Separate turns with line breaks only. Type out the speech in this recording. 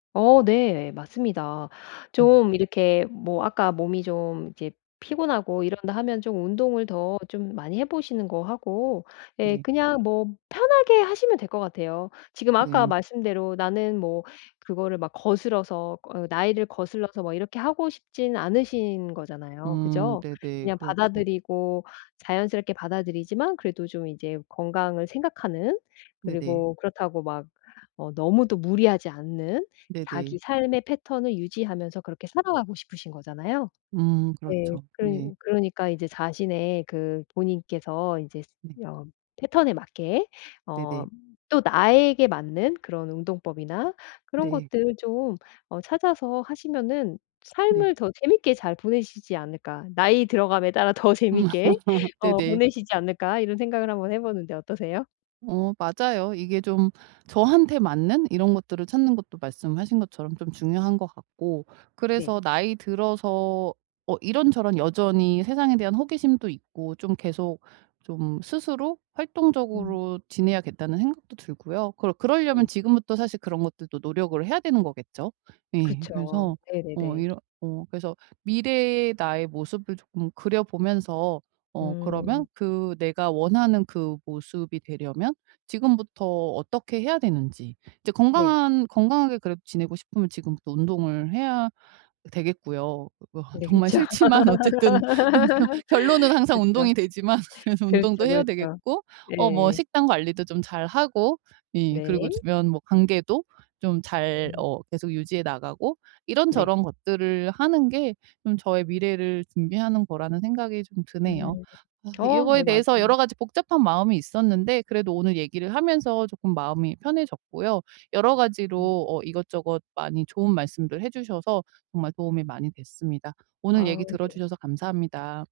어. 네. 맞습니다.
음.
좀 이렇게 뭐 아까 몸이 좀 이제 피곤하고 이런다 하면 좀 운동을 더 좀 많이 해 보시는 거 하고 예
네.
그냥 뭐 편하게 하시면 될 것 같아요. 지금 아까
네.
말씀대로 나는 뭐 그거를 막 거스러서 어 나이를 거슬러서 뭐 이렇게 하고 싶지는 않으신 거잖아요.
음.
그죠?
네네.
그냥
그렇죠.
받아들이고 자연스럽게 받아들이지만 그래도 좀 이제 건강을 생각하는
네네.
그리고 그렇다고 막 어 뭐 너무 또 무리하지 않는
네네.
자기 삶의 패턴을 유지하면서 그렇게 살아가고 싶으신 거잖아요.
음.
네.
그렇죠.
그러니
네.
그러니까 이제 자신의 그 본인께서 이제
네.
어 패턴에 맞게 어
네네.
또 나에게 맞는 그런 운동법이나 그런
네.
것들 좀 어 찾아서 하시면은
네.
삶을 더 재밌게 잘 보내시지 않을까. 나이 들어감에 따라 더 재밌게 어
네네.
보내시지 않을까 이런 생각을 한번 해 보는데 어떠세요?
어 맞아요. 이게 좀 저한테 맞는 이런 것들을 찾는 것도 말씀하신 것처럼 좀 중요한 것 같고
네.
그래서 나이 들어서 어 이런저런 여전히 세상에 대한 호기심도 있고 좀 계속 좀 스스로
음.
활동적으로 지내야겠다는 생각도 들고요. 그러 그러려면
네.
지금부터 사실 그런 것들도 노력을 해야 되는 거겠죠. 예
그쵸.
그래서 어
네네네.
이러 어 그래서 미래의 나의 모습을 조금 그려보면서 어 그러면
음.
그 내가 원하는 그 모습이 되려면 지금부터 어떻게 해야 되는지 이제
네.
건강한 건강하게 그래도 지내고 싶으면 지금부터 운동을 해야 되겠고요. 어 그 아
네
정말
그쵸.
싫지만 어쨌든 결론은 항상
그죠.
운동이 되지만 그래서 운동도
그렇죠,
해야
그렇죠.
되겠고 어 뭐
예.
식단 관리도 좀 잘 하고 예 그리고
네.
주변 뭐 관계도 좀 잘
음.
어 계속 유지해 나가고
네.
이런저런 것들을 하는 게 좀 저의 미래를 준비하는 거라는 생각이 좀 드네요.
음.
아 이
어 네
요거에
맞아요.
대해서 여러 가지 복잡한 마음이 있었는데 그래도 오늘 얘기를 하면서 쪼끔 마음이 편해졌고요. 여러
음.
가지로 어 이것저것 많이 좋은 말씀들 해 주셔서 정말 도움이 많이 됐습니다. 오늘
아.
얘기
네.
들어주셔서 감사합니다.